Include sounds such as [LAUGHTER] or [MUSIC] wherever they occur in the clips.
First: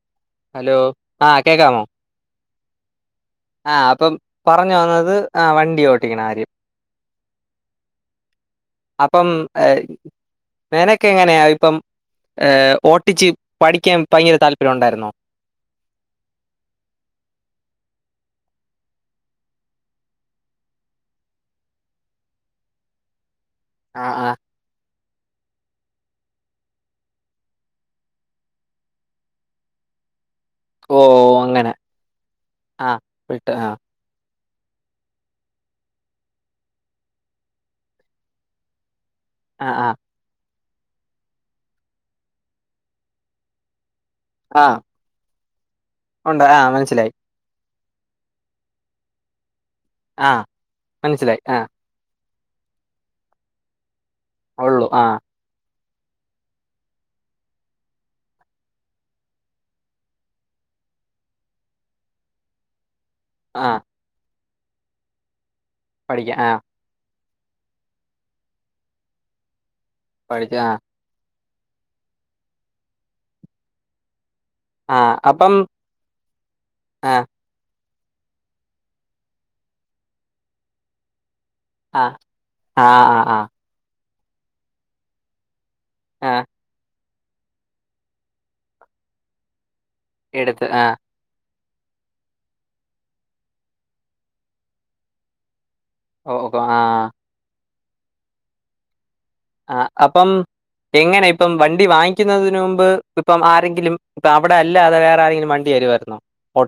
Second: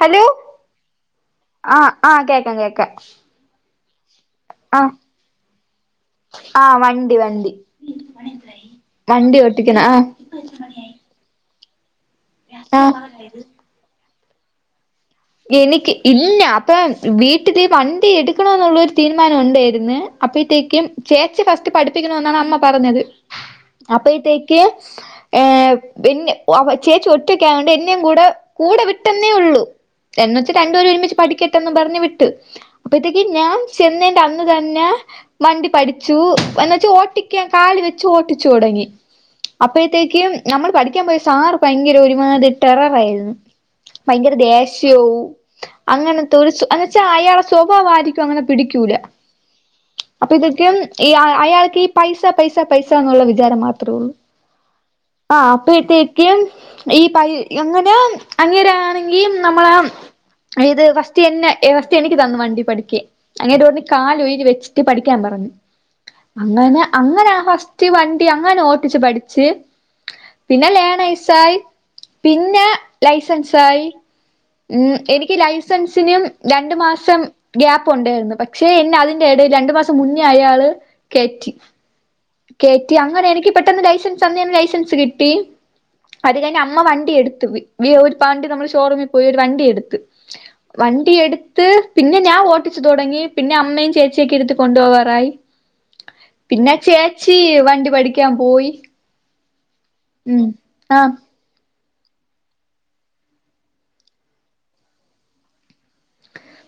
Hello hello ആ ആഹ് ആഹ് കേക്കാം കേക്കാം ആഹ് അപ്പം പറഞ്ഞു ആഹ് വന്നത് ആഹ് വണ്ടി ഓട്ടിക്കണ കാര്യം ആഹ് വണ്ടി വണ്ടി അപ്പം വണ്ടി ഓട്ടിക്കണം ആഹ് മേനക്കെ എങ്ങനെയാ ഇപ്പം ഏഹ് ആഹ് ഓട്ടിച്ച് പഠിക്കാൻ ഭയങ്കര താല്പര്യം ഉണ്ടായിരുന്നോ എനിക്ക് ഇല്ലാ അപ്പൊ വീട്ടില് വണ്ടി എടുക്കണന്നുള്ളരു തീരുമാനം ഉണ്ടായിരുന്ന അപ്പഴത്തേക്കും ചേച്ചി ഫസ്റ്റ് പഠിപ്പിക്കണ എന്നാണ് അമ്മ പറഞ്ഞത് ആ ആ അപ്പയത്തേക്ക് ഏഹ് പിന്നെ ചേച്ചി ഒറ്റയ്ക്ക ആയൊണ്ട് എന്നയും കൂടെ കൂടെ വിട്ടെന്നേ ഉള്ളൂ എന്ന് വച്ച് രണ്ടുപേരും ഓ ഒരുമിച്ച് അങ്ങനെ പഠിക്കട്ടെന്ന് പറഞ്ഞ് വിട്ട് ആ അപ്പഴത്തേക്ക് വിട്ട് ഞാൻ ആ ചെന്നതിന്റെ അന്ന് തന്നെ വണ്ടി പഠിച്ചു എന്ന് വെച്ച ഓട്ടിക്കാൻ കാലി വെച്ച് ഓട്ടിച്ചു തുടങ്ങി ആ ആ അപ്പോഴത്തേക്കും നമ്മൾ പഠിക്കാൻ പോയ സാർ ഭയങ്കര ഒരു മാതിരി ടെറർ ആയിരുന്നു ഭയങ്കര ദേ ആ ഷ്യവും അങ്ങനത്തെ ഉണ്ട് ഒരു ആ എന്ന വച്ചാ മനസ്സിലായി അയാടെ സ്വഭാവം ആർക്കും അങ്ങനെ പിടിക്കൂല ആ അപ്പൊ ഇതൊക്കെ ഈ മനസ്സിലായി ആ അയാൾക്ക് ഈ പൈസ പൈസ പൈസന്നുള്ള വിചാരം മാത്രേ ഉള്ളൂ ഉള്ളൂ ആഹ് അപ്പോഴത്തേക്ക് ഈ പ അങ്ങന അങ്ങേര് ആണെങ്കിൽ നമ്മള ഇത് ഫസ്റ്റ്തന്നെ ഫസ്റ്റ് എനിക്ക് തന്നു വണ്ടി പഠിക്കാൻ അങ്ങേര് ആ പറഞ്ഞു കാല് ഒഴി വെച്ചിട്ട് പഠിക്കാൻ പറഞ്ഞു പഠിക്കാം ആ അങ്ങനെ അങ്ങനാ ഫസ്റ്റ് വണ്ടി അങ്ങനെ ഓട്ടിച്ചു പഠിച്ചു പഠിച്ച ആ പിന്നെ ലേണസായി പിന്നെ ലൈസൻസായി ഉം ആ എനിക്ക് അപ്പം ലൈസൻസിനും രണ്ട് ആ മാസം ഗ്യാപ് മുണ്ടായിരുന്നു പക്ഷെ എന്നെ അതിന്റെറെ ഇടേൽ രണ്ടു മാസം മുന്നേ അയാള് കേറ്റി ആ ആ കേറ്റി അങ്ങനെ ആ ആ എനിക്ക് പെട്ടെന്ന് ലൈസൻസ് അന്ന് തന്നെ ലൈസൻസ് കിട്ടി ആ അത് കഴിഞ്ഞ് അമ്മ വണ്ടി എടുത്ത് വി വി ഒരു വണ്ടി നമ്മൾ ഷോറൂമിൽ പോയി ഒരു വണ്ടി എടു ത്ത് എടുത്ത് ആ വണ്ടി എടു ത്ത് പിന്നെ ഞാൻ ഓട്ടിച്ചു തുടങ്ങി പിന്നെ അമ്മയും ചേച്ചിയക്കെ ഇടുത്ത് കൊണ്ടുപോവാറായി ഓ പിന്നെ ആഹ് ചേച്ചി വണ്ടി പഠിക്കാൻ പോയി ആഹ് അപ്പം ഉം ആഹ് എങ്ങനെ ഇപ്പം വ വണ്ടി വാങ്ങിക്കുന്നതിന് മുമ്പ് ഇപ്പം ണ്ടി ണ്ടി വാങ്ങിക്കുനതിന് മുൻപ് ഇപ്പം ആരെങ്കിലും അവിടെ അല്ലാതെ വേറെ ആരെങ്കിലും വണ്ടി തരുവമായിരുന്നോ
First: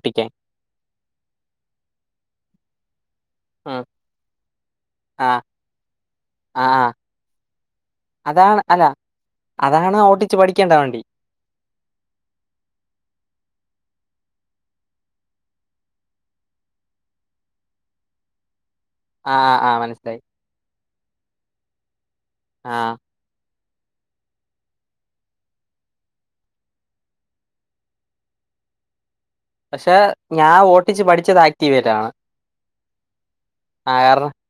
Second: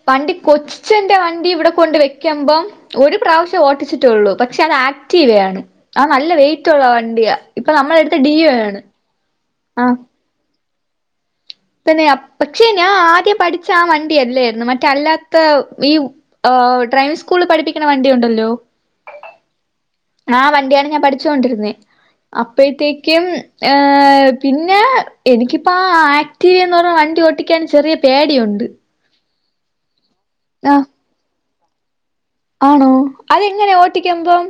വണ്ടി കൊച്ചച്ചന്റെ വണ്ടി ഇവിടെ കൊണ്ട് വെക്കുമ്പം ഒരു പ്രാവശ്യം ഉം ഓട്ടിച്ചിട്ടുള്ളൂ പക്ഷെ അത് ആഹ് ആക്റ്റീവയാണ് അത് നല്ല ആഹ് വെയിറ്റുള്ള ആഹ് വണ്ടിയാ ഇപ്പൊ നമ്മള് എടുത്ത ഡി ഒ അതാണ് ആണ് അല്ല അതാണ് ആഹ് [UNINTELLIGIBLE] വണ്ടി പിന്നെ പക്ഷേ ഞാൻ ആദ്യം പഠിച്ച ആ വണ്ടിയല്ലായിരുന്നു മറ്റല്ലാത്ത ഈ ഒ ഡ്രൈവിംഗ് സ്കൂളിൽ പഠിപ്പിക്കണ വണ്ടി ഉണ്ടല്ലോ ആഹ് ആഹ് മനസ്സി ആ വണ്ടിയാണ് ഞാൻ പഠിച്ചോണ്ടിരുന്നേ ആഹ് അപ്പഴ്ത്തേക്കും ഏ പിന്ന എനിക്കിപ്പ ആ ആക്ടീവയെന്ന് പറയണ വണ്ടി ഓട്ടിക്കാൻ ചെറിയ പേടിയുണ്ട് പക്ഷെ ഞാൻ ആ ഓട്ടിച്ച് പഠിച്ചത് ആക്ടീവേലാണ് ആണോ അതെങ്ങനെയ ഓട്ടിക്കുമ്പം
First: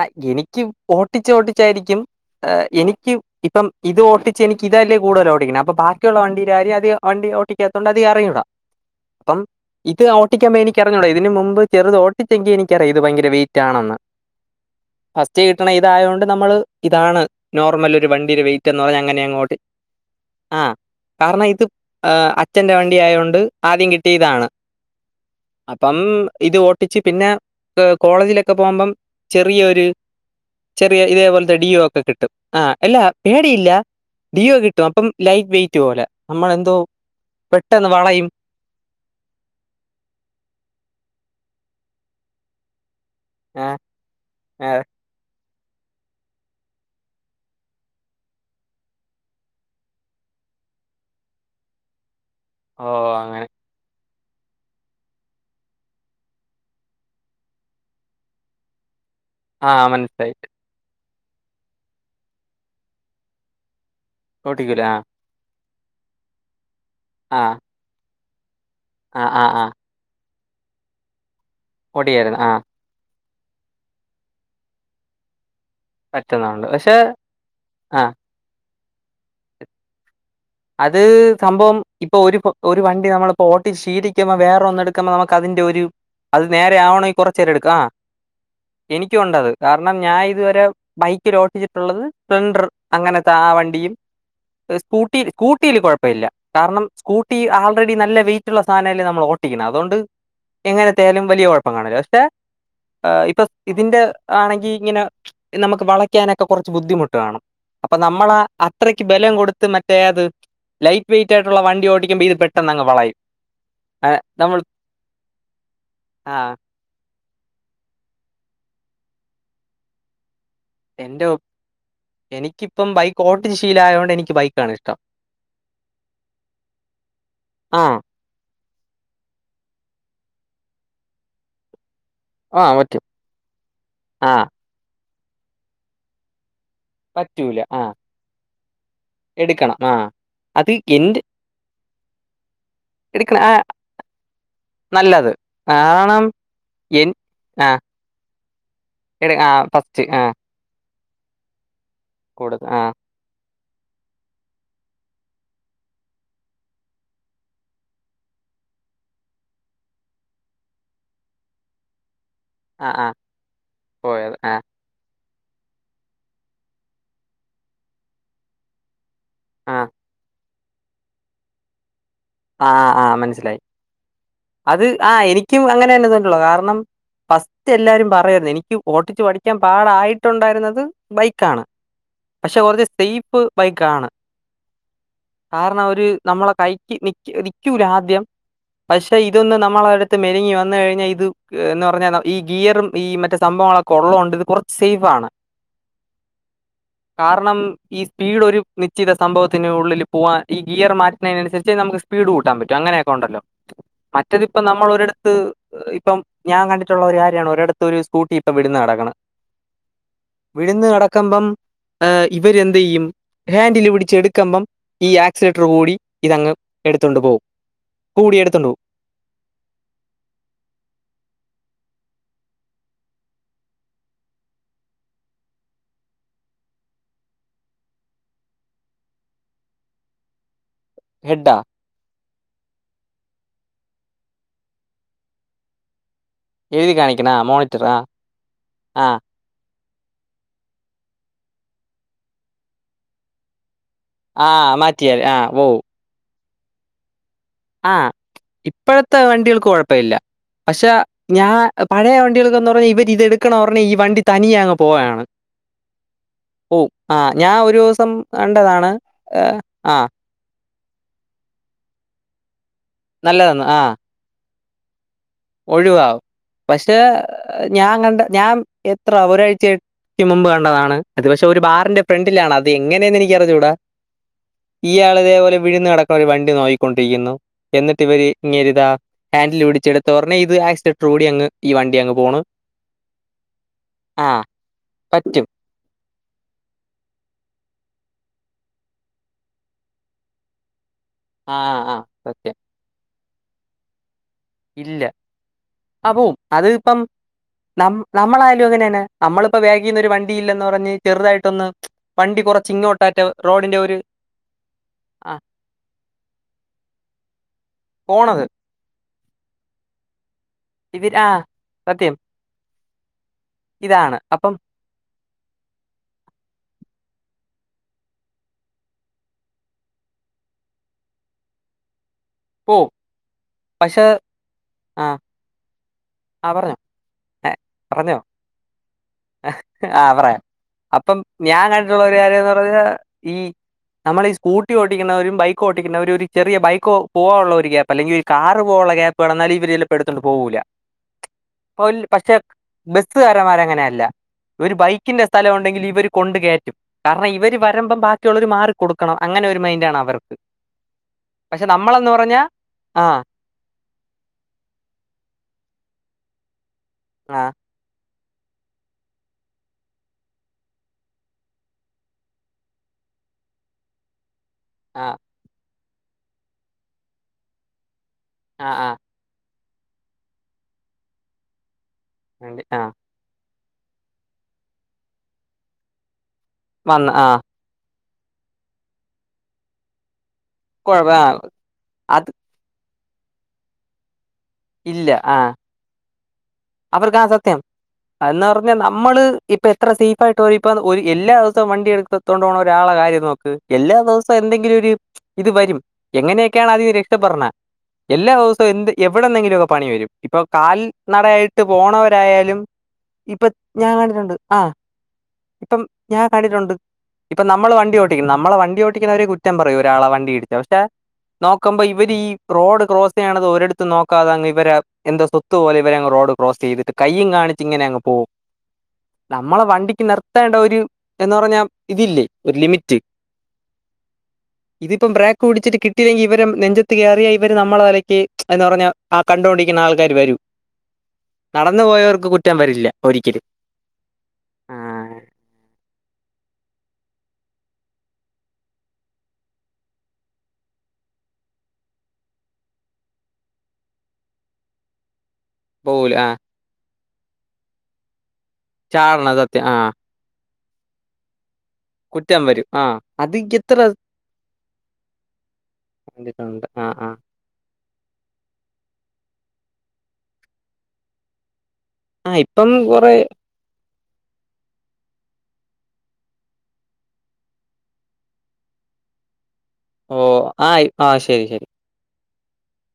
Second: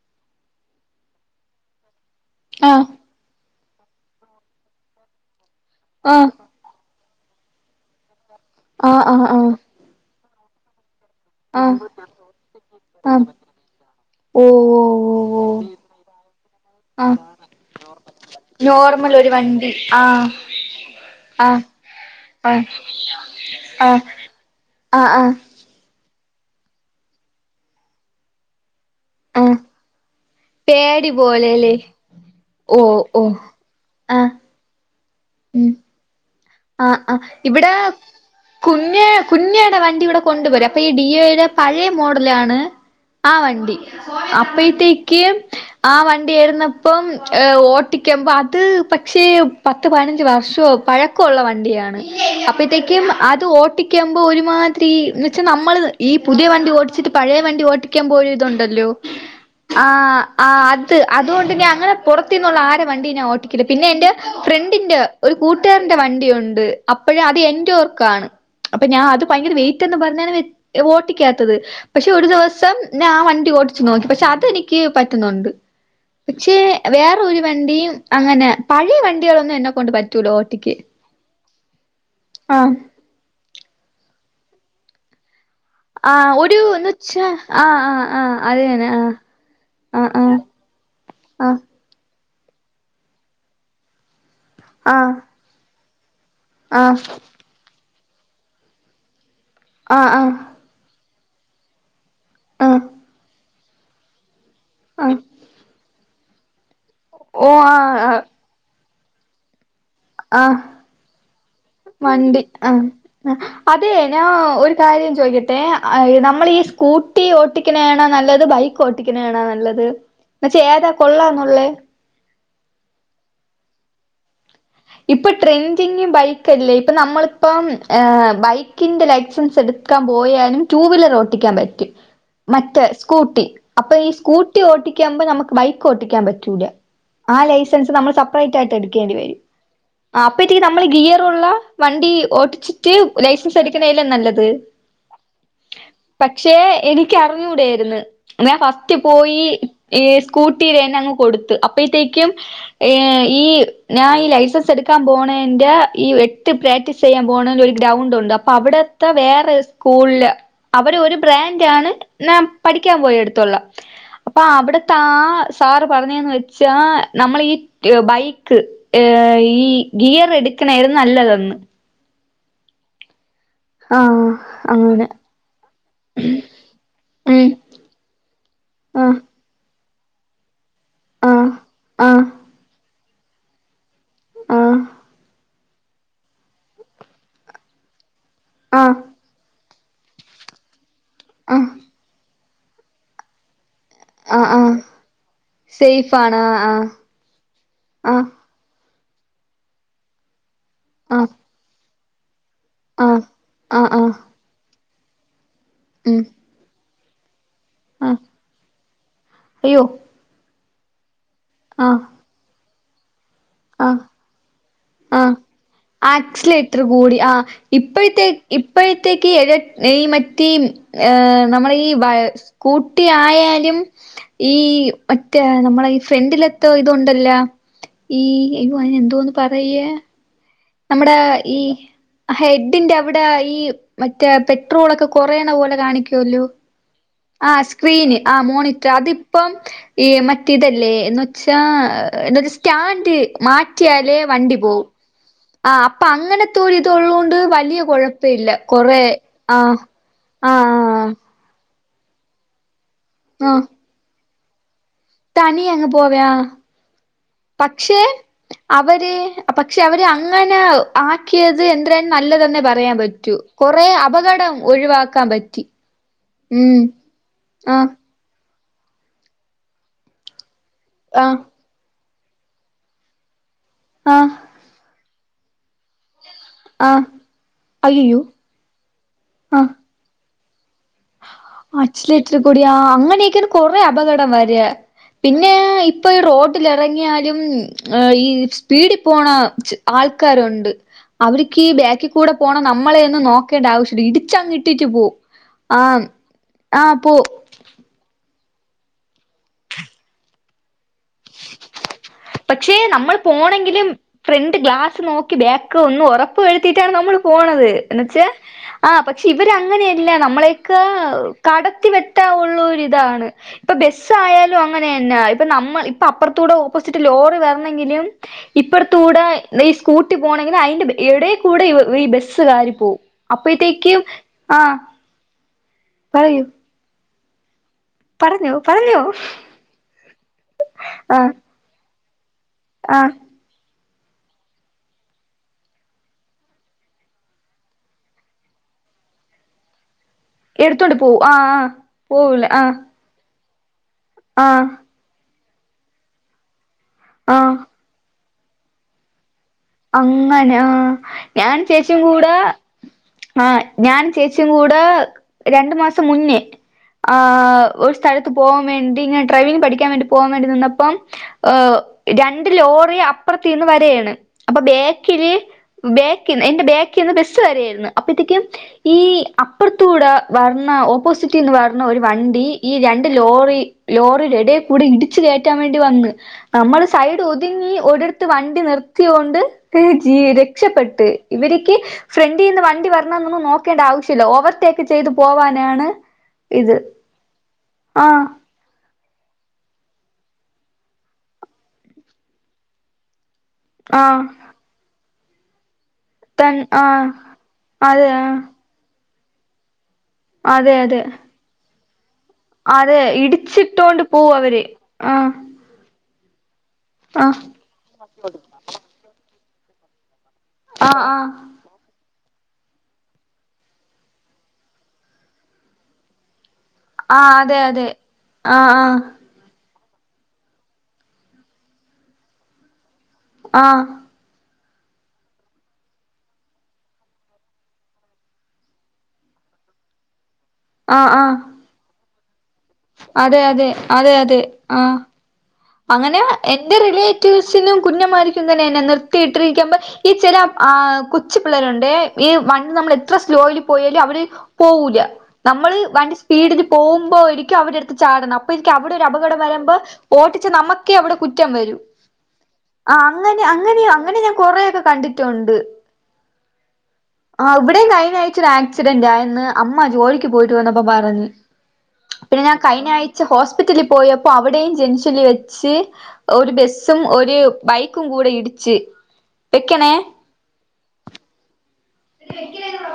ആ എനിക്ക് ഓട്ടിച്ച് ഓട്ടിച്ചായിരിക്കും ആ എനിക്ക് ഇപ്പം ഇത് ഓട്ടിച്ച് എനിക്ക് ഇതല്ലേ കൂടുതൽ ഓടിക്കണെ അപ്പൊ ബാക്കിയുള്ള ആ വണ്ടീര കാര്യം അധികം അത് വണ്ടി ഓട്ടിക്കാത്തൊണ്ട് അധികം അറിഞ്ഞൂട ആഹ് ആഹ് ആഹ് ഓട്ടിക്കുമ്പോ എനിക്കറിഞ്ഞൂട ഇതിന് മുമ്പ് ചെറുത് ഓട്ടിച്ചെങ്കിൽ എനിക്കറിയാം ഇത് ആഹ് ആഹ് ഭയങ്കര വെയിറ്റാണെന്ന് ഓ ഓ ഓ ഫസ്റ്റ് കിട്ടണ ഇതായോണ്ട് നമ്മള് ആഹ് ഇതാണ് നോർമൽ ഒരു വണ്ടി ഒരു വെയിറ്റ്ന്ന് പറഞ്ഞ് നോർമൽ അങ്ങനെ ഒരു അങ്ങ് ഓട്ടിച്ച് വണ്ടി ആഹ് ആ കാരണം ആഹ് ഇത് ആഹ് അച്ഛന്റെ വണ്ടി ആയൊണ്ട് ആദ്യം ആഹ് കിട്ടിയിതാണ് ആഹ് ആഹ് അപ്പം ഇത് ഓട്ടിച്ച് പിന്നെ കോളേജിലൊക്കെ പോകുമ്പം ആഹ് ചെറിയൊരു ചെറിയ പേടി ഇതേ പോൽത്തെ പോലെല്ലേ ഡിയോ ഒക്കെ കിട്ടും ആ ഓ അല്ല ഓ പേടിയില്ല ആഹ് ഡിയോ കിട്ടും അപ്പം ലൈറ്റ് ഉം വെയിറ്റ് പോലാ ആഹ് ആഹ് ഇവ്ടെ കുഞ്ഞ് കുഞ്ഞാടാ വണ്ടി ഇവെടെ കൊണ്ട് വെരാ അപ്പ ഈ ഡിയോയുടെ പഴെ മോഡലാണ് ആ ഏ വണ്ടി ഏ അപ്പഴ്ത്തേക്കും ആ വണ്ടിയായിര്ന്നെപ്പം ഏഹ് ഓട്ടിക്ക്മ്പം അത് പക്ഷേ പത്ത് പതിനഞ്ച് വർഷ ഷും പഴക്കുള്ള വണ്ടിയാണ് ഓ അപ്പഴ്ത്തേക്കും അത് അങ്ങനെ ഓട്ടിക്ക് ക്കെ ആവുമ്പം ഒര്മാതിരി ഇന്ന് വെച്ചാ നമ്മെൾ ഈ പുതിയ വണ്ടി ഓട്ടിച്ചിട്ട് പഴെ വണ്ടി ഓട്ടിക്കുമ്പോ ഒര് ഇത് ഉണ്ടല്ലോ ആ ആഹ് മനസ്സിലായി ആഹ് അത് അതുകൊണ്ട് ഞാൻ അങ്ങനെ പൊറത്തീന്നുള്ള ആരെ വണ്ടീം ഞാൻ ഓട്ടിക്കൂലാ പിന്നെ എന്റെ ഓട്ടിക്കൂല ഫ്രണ്ടിന്റെ ആ ഒര് കൂട്ട് ന്റെ വണ്ടി ഉണ്ട്. അപ്പഴ് അത് ആ എന്റോർക്കാണ് അപ്പ ഞാ അത് ആ ആ ഭയങ്കര ആ വെയിറ്റ് എന്ന് പറഞ്ഞാൽ വെ ഓട്ടിക്കാത്തെത് പക്ഷെ ഒര് ഓടിയായിരുന്നു. ആ ദിവ്സം നാ ആ വൺ ണ്ടി ഓട്ടിച്ച് നോക്കി പക്ഷെ അത് എനിക്ക് പറ്റ്ന്നുണ്ട് പക്ഷേ പറ്റുന്നുണ്ട്. പക്ഷെ വേറൊര് വണ്ടിയും ആ അങ്ങനെ പഴെ വണ്ടികളൊന്നും എന്നെ കൊണ്ട് പറ്റൂല ഓ അത് സംഭവം ഇപ്പം ഒര് ഇപ്പം ആഹ് ഒര് വണ്ടി നമ്മളിപ്പം ഓട്ടി ശീലിക്കുമ്പം വേറൊന്ന് എട്ക്കുമ്പം നമ്മ് ക്ക് അതിന്റെ ഒര് ആഹ് അത് ഒരു നേരെ എന്ന് ആവണെങ്കി വച്ചാ കൊറ്ച്ചേരം എട്ക്കും ആഹ് അത് തന്നെ എനിക്കും ഉണ്ട് ആഹ് അത് കാര്ണം ഞാൻ ആഹ് ഇത് വെരെ ബൈക്കിൽ ആഹ് ഓട്ടിച്ചിട്ട് ഒള്ളെത് സ്പ്ലെണ്ടെർ അങ്ങനത്തെ ആ വണ്ടിയും ആഹ് കൂട്ടീല് കൊഴപ്പില്ല. കാരണം ആഹ് സ്കൂട്ടി ആൾറെഡി നല്ല വെയിറ്റുള്ള സാധനല്ലെ നമ്മൾ ഓട് ട്ടിക്ക്ണെ അതോണ്ട് ആഹ് ആഹ് എങ്ങനെത്തെ ആയാലും വലിയ കൊഴപ്പം കാണ്ല. പക്ഷേ ആഹ് ഇപ്പൊസ്‌ ഇതിന്റെ ആണെങ്കി ഇങ്ങനെ ആഹ് നമുക്ക് വളയ്ക്കാനൊക്കെ കുറച്ച് ബുദ്ധിമുട്ട് കാണും. ഓ ആഹ് അപ്പൊ ആഹ് നമ്മള അ ത്രയ്ക്ക് ബലം കൊടുത്ത് മറ്റേ അത് ആഹ് ലൈറ്റ് വെയിറ്റ് ആയിട്ടുള്ള ഓടിക്കുമ്പോ ഇത് വണ്ടി പെട്ടെന്നങ്ങ് ആഹ് വളയും അതെ ആഹ് ഞാൻ നമ്മൾ ഒരു കാര്യം ചോയിക്കട്ടെ ആയ് നമ്മൾ ആഹ് ഈ സ്കൂട്ടി ഓട്ടിക്ക്നേണോ നല്ലത് ബൈക്ക് ഓട്ടിക്ക്നേണോ നല്ലത്? ന്നുവച്ചാ ഏതാ കൊള്ളാന്നൊള്ളേ? ക്കിയ്പ്പം ബൈക്ക് ഓട്ടിച്ച് ശീലായോണ്ട് എനിക്ക് ബൈക്ക് ഇപ്പൊ ട്രെൻഡിങ് ബൈക്കല്ലേ. ഇപ്പൊ നമ്മളിപ്പം ആഹ് ഏഹ് ബൈക്ക് ക്കിന്റെ ലൈസൻസ് എടുക്കാൻ പോയാലും ടൂ വീലർ ഓട്ടിക്കാൻ പറ്റും. ആഹ് മറ്റേ പറ്റും സ്കൂട്ടി. അപ്പൊ ഈ ആഹ് സ്കൂട്ടി ഓട്ടിക്കാമ്പോ നമുക്ക് ബൈക്ക് ഓട്ടിക്കാൻ പറ്റൂല ആ പറ്റൂല ആഹ് ലൈസൻസ് നമ്മൾ സെപ്പറേയ്റ്റ് ആയിട്ട് എടുക്കേണ്ടി വരും. ആഹ് അപ്പഴ്ത്തേക്ക് അത് നമ്മള് എന്റെ ഗിയറൊള്ള വണ്ടി ഓട്ടിച്ചിട്ട് എടുക്കണം ലൈസൻസ് ആഹ് എടുക്കണേല്ലെ നല്ലത്? നല്ലത് കാരണം പക്ഷെ എൻ ആഹ് എനിക്കറിഞ്ഞൂടെര്ന്ന്. ഞാൻ ഫസ്റ്റ് എട് പോയി ആഹ് ഈ ഫസ്റ്റ് ആഹ് സ്കൂട്ടിരന്ന അങ്ങ് കൊടുത്ത്. അപ്പഴ്ത്തേക്കും കൊടു ആഹ് ഏഹ് ഈ ഞാൻ ഈ ലൈസൻസ് എച്ച് എടുക്കാൻ പോണെന്റെ ഈ എട്ട് പ്രാക്ടീസ് ചെയ്യാൻ പോണ ഒരു ഗ്രൗണ്ട് ഉണ്ട് അപ്പൊ അവിടത്തെ വേറെ സ്കൂളില് അവര് ഒരു ബ്രാൻഡ് ആണ് നാൻ പഠിക്കാൻ ആഹ് ആഹ് പോയെടുത്തുള്ള പോയത് അപ്പൊ ആഹ് അവിടുത്താ സാർ പറഞ്ഞേന്ന്‌ വെച്ചാ നമ്മളീ ബൈക്ക് ആ ഈ ആഹ് ഗിയർ എടുക്കണേരുന്നു നല്ലതെന്ന് ആഹ് ആഹ് മനസ്സിലായി ആഹ് അത് അങ്ങനെ ആ എനിക്കും അങ്ങനെ എന്നതോ ഉള്ളു കാരണം ഉം ഫസ്റ്റ് എല്ലാരും പറയായിരുന്നു എനിക്ക് ആഹ് ഓട്ടിച്ചു പഠിക്കാൻ പാടായി യിട്ടുണ്ടായിരുന്നത് ആഹ് ബൈക്കാണ് ആഹ് പക്ഷെ കുറച്ച് സ്റ്റെയിപ് ബൈക്കാണ് ആഹ് കാരണം അവര് നമ്മളെ കൈക്ക് നിക്ക് നിക്കൂല ആദ്യം ആഹ് പക്ഷെ ഇതൊന്ന് നാ മ്മളെടുത് മെരിങ്ങി വന്നു കഴിഞ്ഞാൽ ഇത് ആഹ് എന്ന് പറഞ്ഞാ ഈ ഗിയറും ഈ മറ്റേ സംഭവങ്ങളൊ കൊള്ളോണ്ട് ഇത് ആഹ് കുറച്ച് ആഹ് സേഫാണ് സേഫാണ് ആഹ് കാരണം ഈ ആഹ് സ്പീഡ് ഒരു നിശ്ചിത സംഭവത്തിനുള്ളിൽ പോവാൻ ഈ ഗിയർ ആഹ് മാറ്റണേനനുസരിച്ചേ നമുക്ക് സ്പീഡ് കൂടും താൻ പറ്റും അങ്ങനെയൊക്കെ ആഹ് ഉണ്ടല്ലോ ആഹ് ആഹ് മറ്റതിപ്പോ നമ്മൾ ഒരിടത്ത് ഇപ്പം ഉം ഞാൻ കണ്ടി ട്ടുള്ളൊരു കാര്യാണ് ഒരിടത്തൊരു ആഹ് സ്കൂട്ടി ഇപ്പോ വിഴുന്നുകിടക്കണ് അയ്യോ വിഴുന്നു കിട ക്കമ്പോ ആഹ് ആ ഇവരെന്ത് ചെയ്യും ഹാൻഡില് ആഹ് പിടിച്ച് എടുക്കുമ്പം ഈ ആക്സിലേറ്റർ കൂടി ഇതങ്ങ് എടുത്തോണ്ട് ആ പോവും ഇപ്പോഴത്തെ കൂടി എടുത്തോണ്ട് പോവും ഇപ്പോഴത്തേക്ക് ഏഴു ഈ മറ്റേ ആ നമ്മള ഈ വാ സ്കൂട്ടി ആയാലും ഈ മറ്റേ നമ്മളെ ഈ ഫ്രണ്ടിലെത്തെ ഇതുണ്ടല്ലോ [UNINTELLIGIBLE] ഈ ഇയോ അതിനെന്തൊന്നു പറയ്യാ നമ്മുടെ ഹെഡാ ഈ ഹെഡിന്റെ അവിടയായി ഈ മറ്റേ പെട്രോൾ ഒക്കെ കൊറയണ പോലെ കാണിക്കുവല്ലോ എഴുതി കാണിക്കണ ആ മോണിറ്റർ സ്ക്രീന് ആ മോണിറ്റർ ആ അതിപ്പം ഈ മറ്റേ ഇതല്ലേ എന്ന് വെച്ചാ എന്നുവെച്ചാൽ സ്റ്റാൻഡ് മാ റ്റിയാലേ ആ വണ്ടി പോവും മാറ്റിയാൽ ഓ ആ അപ്പൊ അങ്ങനത്തെ ഒരു ഇത് ഉള്ളോണ്ട് വലിയ ആ കൊഴപ്പ ഇല്ല കൊറെ ഇപ്പോഴത്തെ ആ വണ്ടികൾക്ക് കുഴപ്പമില്ല ആ പക്ഷെ ആ ഞാ പഴയ വണ്ടികൾക്കെന്ന്‌ പറഞ്ഞാ ഇവരിത് ആ എടുക്കണോടനേ ഈ വണ്ടി തനിയെ അങ്ങ് പോവാണ് തനിയെ അങ്ങ് പോവയാ പോവും ആ ഞാൻ ഒരു പക്ഷെ ദിവസം കണ്ടതാണ് അവര് ഏഹ്, പക്ഷെ ആ അവര് അങ്ങനെ ആക്കിയത് എദ്രേം നല്ലതന്നെ പറയാൻ പറ്റൂ നല്ലതെന്ന് ആ കൊറേ അപകടം ഒഴിവാ ഒഴിവാവും പക്ഷേ ആഹ് ഞാൻ കണ്ട ഞാൻ എത്ര ഒരാഴ്ചക്ക് മുമ്പ് കണ്ടതാണ് അത് ആഹ് പക്ഷെ ഒരു ബാറിന്റെ ഫ്രണ്ടിലാണ് അത് എങ്ങനെയെന് എനിക്കറിഞ്ഞുട ആ ഇയാൾ ഇതേ പോലെ വിഴുന്ന് കെട വണ്ടി ആഹ് നോയികൊണ്ടിരിക്കുന്നു എന്നിട്ട് അയ്യയ്യോ ഇവര് ഇങ്ങേരുട ഹാൻഡിൽ പിടിച്ചെടുത്ത് ഒടനെ ഇത് ആക്സി അച്ചലേറ്റർ കൂടിയാ അങ്ങനെയൊക്കെയാണ് കൊറെ ആ അപകടം വരാ പറ്റും പിന്നെ ഇപ്പൊ ഈ റോട്ടിൽ ഇറങ്ങിയാലും ഈ സ്പീഡിൽ പോണ ആൾക്കാരുണ്ട് ആ അവരിക്ക് ഈ ആ ബാക്കി കൂടെ സത്യം പോണം നമ്മളെ ഒന്നും നോക്കേണ്ട ആവശ്യ ഇടിച്ചങ് ഇട്ടിട്ട് ഇല്ല പോവും ആഹ് ആ പോവും അത് ആഹ് ഇപ്പം പോ നാം നാ നമ്മളാലും അങ്ങനെന്നെ നമ്മളിപ്പോ വേഗിനൊരു വണ്ടി ഇല്ലന്ന് പറഞ്ഞ് ചെറുതായിട്ടൊന്ന് വണ്ടി കുറച്ച് പക്ഷെ നമ്മള് ഇങ്ങോട്ടാറ്റ റോഡിന്റെ പോണെങ്കിലും ഒരു ഫ്രണ്ട് ഗ്ലാസ് ആ നോക്കി ബാക്ക് ഒന്ന് ഉറപ്പുവരുത്തിയിട്ടാണ് നമ്മള് നമ്മള് പോണത് എന്നുച്ച് പോണത് ആ പ പക്ഷെ ഇവരങ്ങനെയല്ല നമ്മളെയൊക്കെ ഇവര് ആ കടത്തി സത്യം വെട്ടാനുള്ളൊരു ഇതാണ് ഇപ്പൊ ഇതാണ്. അപ്പം ബെസ്സായാലും അങ്ങനെന്നെ ഇപ്പൊ നമ്മള് ഇ ഇപ്പർത്തൂടെ ഓപ്പോസിറ്റ് ലോറി വരാണെങ്കിലും ഇപ്പർത്തൂടെ നിസ്കൂട്ടി പോണെങ്കിൽ അയിന്റെ എടെ എ കൂടെ ഈ ബസ് കേറി പോവും അപ്പഴത്തേക്ക് പക്ഷേ ആ ആ പറ്ഞ്ഞോ ഏഹ് പറ്ഞ്ഞോ പറഞ്ഞോ പറഞ്ഞോ ആഹ് പറയാം അപ്പം ആഹ് ഞാൻ അ ട്ടാരെ പറ്ഞ്ഞാ ആഹ് മ് നമ്മള് ഈ സ്കൂട്ടി ഓടിക്കുന്നവരും ബൈക്ക് ഓടിക്കുന്നവരും ഒരു ചെറിയ ബൈക്കൊ പോവാനുള്ള ഒരു ഗ്യാപ്പ് അല്ലെങ്കില് ഒരു കാർ പോവാള്ളെ ര് ഗ്യാപ്പ് വാണം എന്നാല് ഇവര് ചെലപ്പോ എടുത്തോണ്ട് പോവൂല എടുത്തോണ്ട് പോവും ആഹ് ആഹ് പോല് പക്ഷെ പോവൂല ആഹ് ബസ് [UNINTELLIGIBLE] അങ്ങനെയല്ല ആഹ് ഒരു ബൈക്കിന്റെ സ്ഥലം ഒണ്ടെങ്കില് ഇവര് കൊണ്ട് കേറ്റും കാറണം ആഹ് ഇവര് വരുമ്പം ബാ റ്റുള്ളോര് മാറികൊടുക്കണം അങ്ങനാ ഞാൻ പക്ഷേ ചേച്ചി നമ്മളെന്ന് കൂടെ പറഞ്ഞാ ആ, ആഹ് ഞാന് ചേച്ചിം കൂടെ രണ്ടു മാസ ക്ക് മുന്നേ ആ ഒരു സ്ഥല ക്ക്. പോവാൻ വേണ്ടി ഞാന് ഡ്രൈവിംഗ് പഠിക്കാൻ വേണ്ടി പോവാൻ വേണ്ടി നിന്നപ്പം രണ്ട് ലോറി അ അപ്പുറത്തീന്ന് വരേണ് അപ്പൊ ആ, ബേക്കില് ബേക്കിന്ന് എന്റെ ബേക്കിന്ന് ബസ്സ് വരേരുന്ന് അപ്പഴത്തേക്കും ആ, ആ, ഈ അപ്പുറത്തൂടെ വറ്ണ ഓപ്പോസിറ്റീന്ന് വറ് ണ ഒരു വണ്ടി ഉണ്ട്. ഈ ആ, രണ്ട് ലോറി ലോറിയുടെ എടെ കൂടെ ഇടിച്ചു കയറ്റാൻ വേണ്ടി വന്ന് നമ്മള് വന്ന്. സൈഡ് ആ, ഒതുങ്ങി ഒരിടത്ത് വണ്ടി നിർത്തിയോണ്ട് ജീ കുഴ ക്ഷപ്പെട്ട് ആ ഇവരിക്ക് അത് ഫ്രണ്ടീന്ന് വണ്ടി വരണൊന്നുന്നും നോക്കേണ്ട ആവശ്യല്ല ഓവറ് ടേക്ക് ചെയ്ത് പോവാനാണ് ഇത് അവർക്ക ആ സത്യം ആഹ് എന്ന് പറഞ്ഞ് ന മ്മള് ഇപ്പൊ എത്ര സേഫായിട്ടൊരു ഇപ്പ ഒര് എല്ലാ ദിവസവും വണ്ടി എടുക്കത്തോണ്ട് പോണ ഒരാളെ കാര്യം നോക്ക് എല്ലാ ആഹ് ദിവസവും എന്തെങ്കിലും ഒരു ഇത് വരും തൻ എങ്ങനെയൊക്കെയാണ് അതിന് ആഹ് രക്ഷപ്പെട്ണെ അതെ എല്ലാ ആഹ് ദിവസവും എന്ത് എവിടെന്നങ്കിലും ഒക്കെ പണി വരും ഇപ്പൊ അതെ അതെ കാൽനടയായിട്ട് പോണവന് ട്ടയാലും അതെ ഇപ്പൊ ഞാൻ ഇടിച്ചിട്ടോണ്ട് പോവും കണ്ടിട്ടുണ്ട് ആ അവര് ആഹ് ഇപ്പം ഞാൻ കണ്ടിട്ടുണ്ട് ഇപ്പൊ ആഹ് നമ്മള് വണ്ടി ഓടിക്ക്ന്ന് നമ്മളെ വണ്ടി ഓടിക്കുന്നവരെ കുറ്റം പറയു ഒരാളെ വണ്ടി ഇടി വ്യവസ്ഥ ആഹ് ആഹ് നോക്കുമ്പോ ഇവര് ഈ റോഡ് ക്രോസ് ചെയ്യ്ണത് ഒരിടത്ത് നോക്കാതെ അങ്ങ്‌ ഇവരാഎന്തൊ സ്വത്തു പോലെ ഇവര്ങ് റോഡ് ക്രോസ് ചെയ്തിട്ട് കയ്യും ആഹ് അതെ കാണിച്ച് ഇങ്ങനെ അതെ അങ്ങ് പോവും ആഹ് നമ്മള വണ്ടി നിർത്തേണ്ട ഒരു എന്ന് പറഞ്ഞാ ഇതില്ലേ ഒരു ലിമിറ്റ് ആഹ് ഇതിപ്പം ബ്രേക്ക് പിടിച്ചിട്ട് കിട്ടിയില്ലെങ്കിൽ ഇവരെ നെഞ്ചത്ത് കേറിയ ഇവര് നമ്മളെ തലയ്ക്ക് എന്ന് പറഞ്ഞ ആ ക ണ്ടി ഓടിക്കുന്ന ആൾക്കാര് വരൂ ആഹ് ആഹ് നടന്നു പോയവർ അതെ അതെ അതെ അതെ ആ ആഹ് അങ്ങനെ എന്റെ റിലേറ്റീവ്സിനും കുഞ്ഞമാർക്കും തന്നെ എന്നെ നിർത്തിയിട്ടിരിക്കുമ്പോ ഈ ചെല ആ ആ കൊച്ചി പിള്ളേരുണ്ട് ഈ വണ്ടി നമ്മള് എത്ര സ്ലോയില് പോയാലും അവര് പോവൂല്ല നമ്മള് പോവൂല വണ്ടി ആ സ്പീഡില് പോവമ്പോ ഇനിക്കാ അവിരെട അടുത്ത് ചാടണം അപ്പൊ എനിക്ക് അവിടെ ഒരു ചാടണം അപകടം സത്യം വരുമ്പോ ആ ഓട്ടി ച്ച് നമ്മക്കെ അവിടെ കുറ്റം വരൂ കുറ്റം വരും ആ അത് അങ്ങനെ എത്ര അങ്ങനെയോ അങ്ങനെ ഞാന് കൊറേക്കെ കണ്ടിട്ടുണ്ട് കണ്ടിട്ടുണ്ട് ആ ആ ഇവിടെയും കഴിഞ്ഞ ആഴ്ച്ച ഒരു ആക്സിഡന്റ് ആയന്ന് അമ്മ ജോലിക്ക് പോയിട്ട് വന്നപ്പോ പറഞ്ഞ് ആ പിന്നെ ഞാൻ ഇപ്പം കൊറേ കഴിഞ്ഞാഴ്ച്ച ഹോസ്പിറ്റലി പോയപ്പോ അവിടെയും ജംഗ്ഷനില് വെ ച്ച് ഒരു ബസ്സും ഒരു ബൈക്കും കൂടെ ഇടിച്ച് വെക്കണേ ഓ ആയി ആ ശരി ശരി പി വെക്കല പ്ര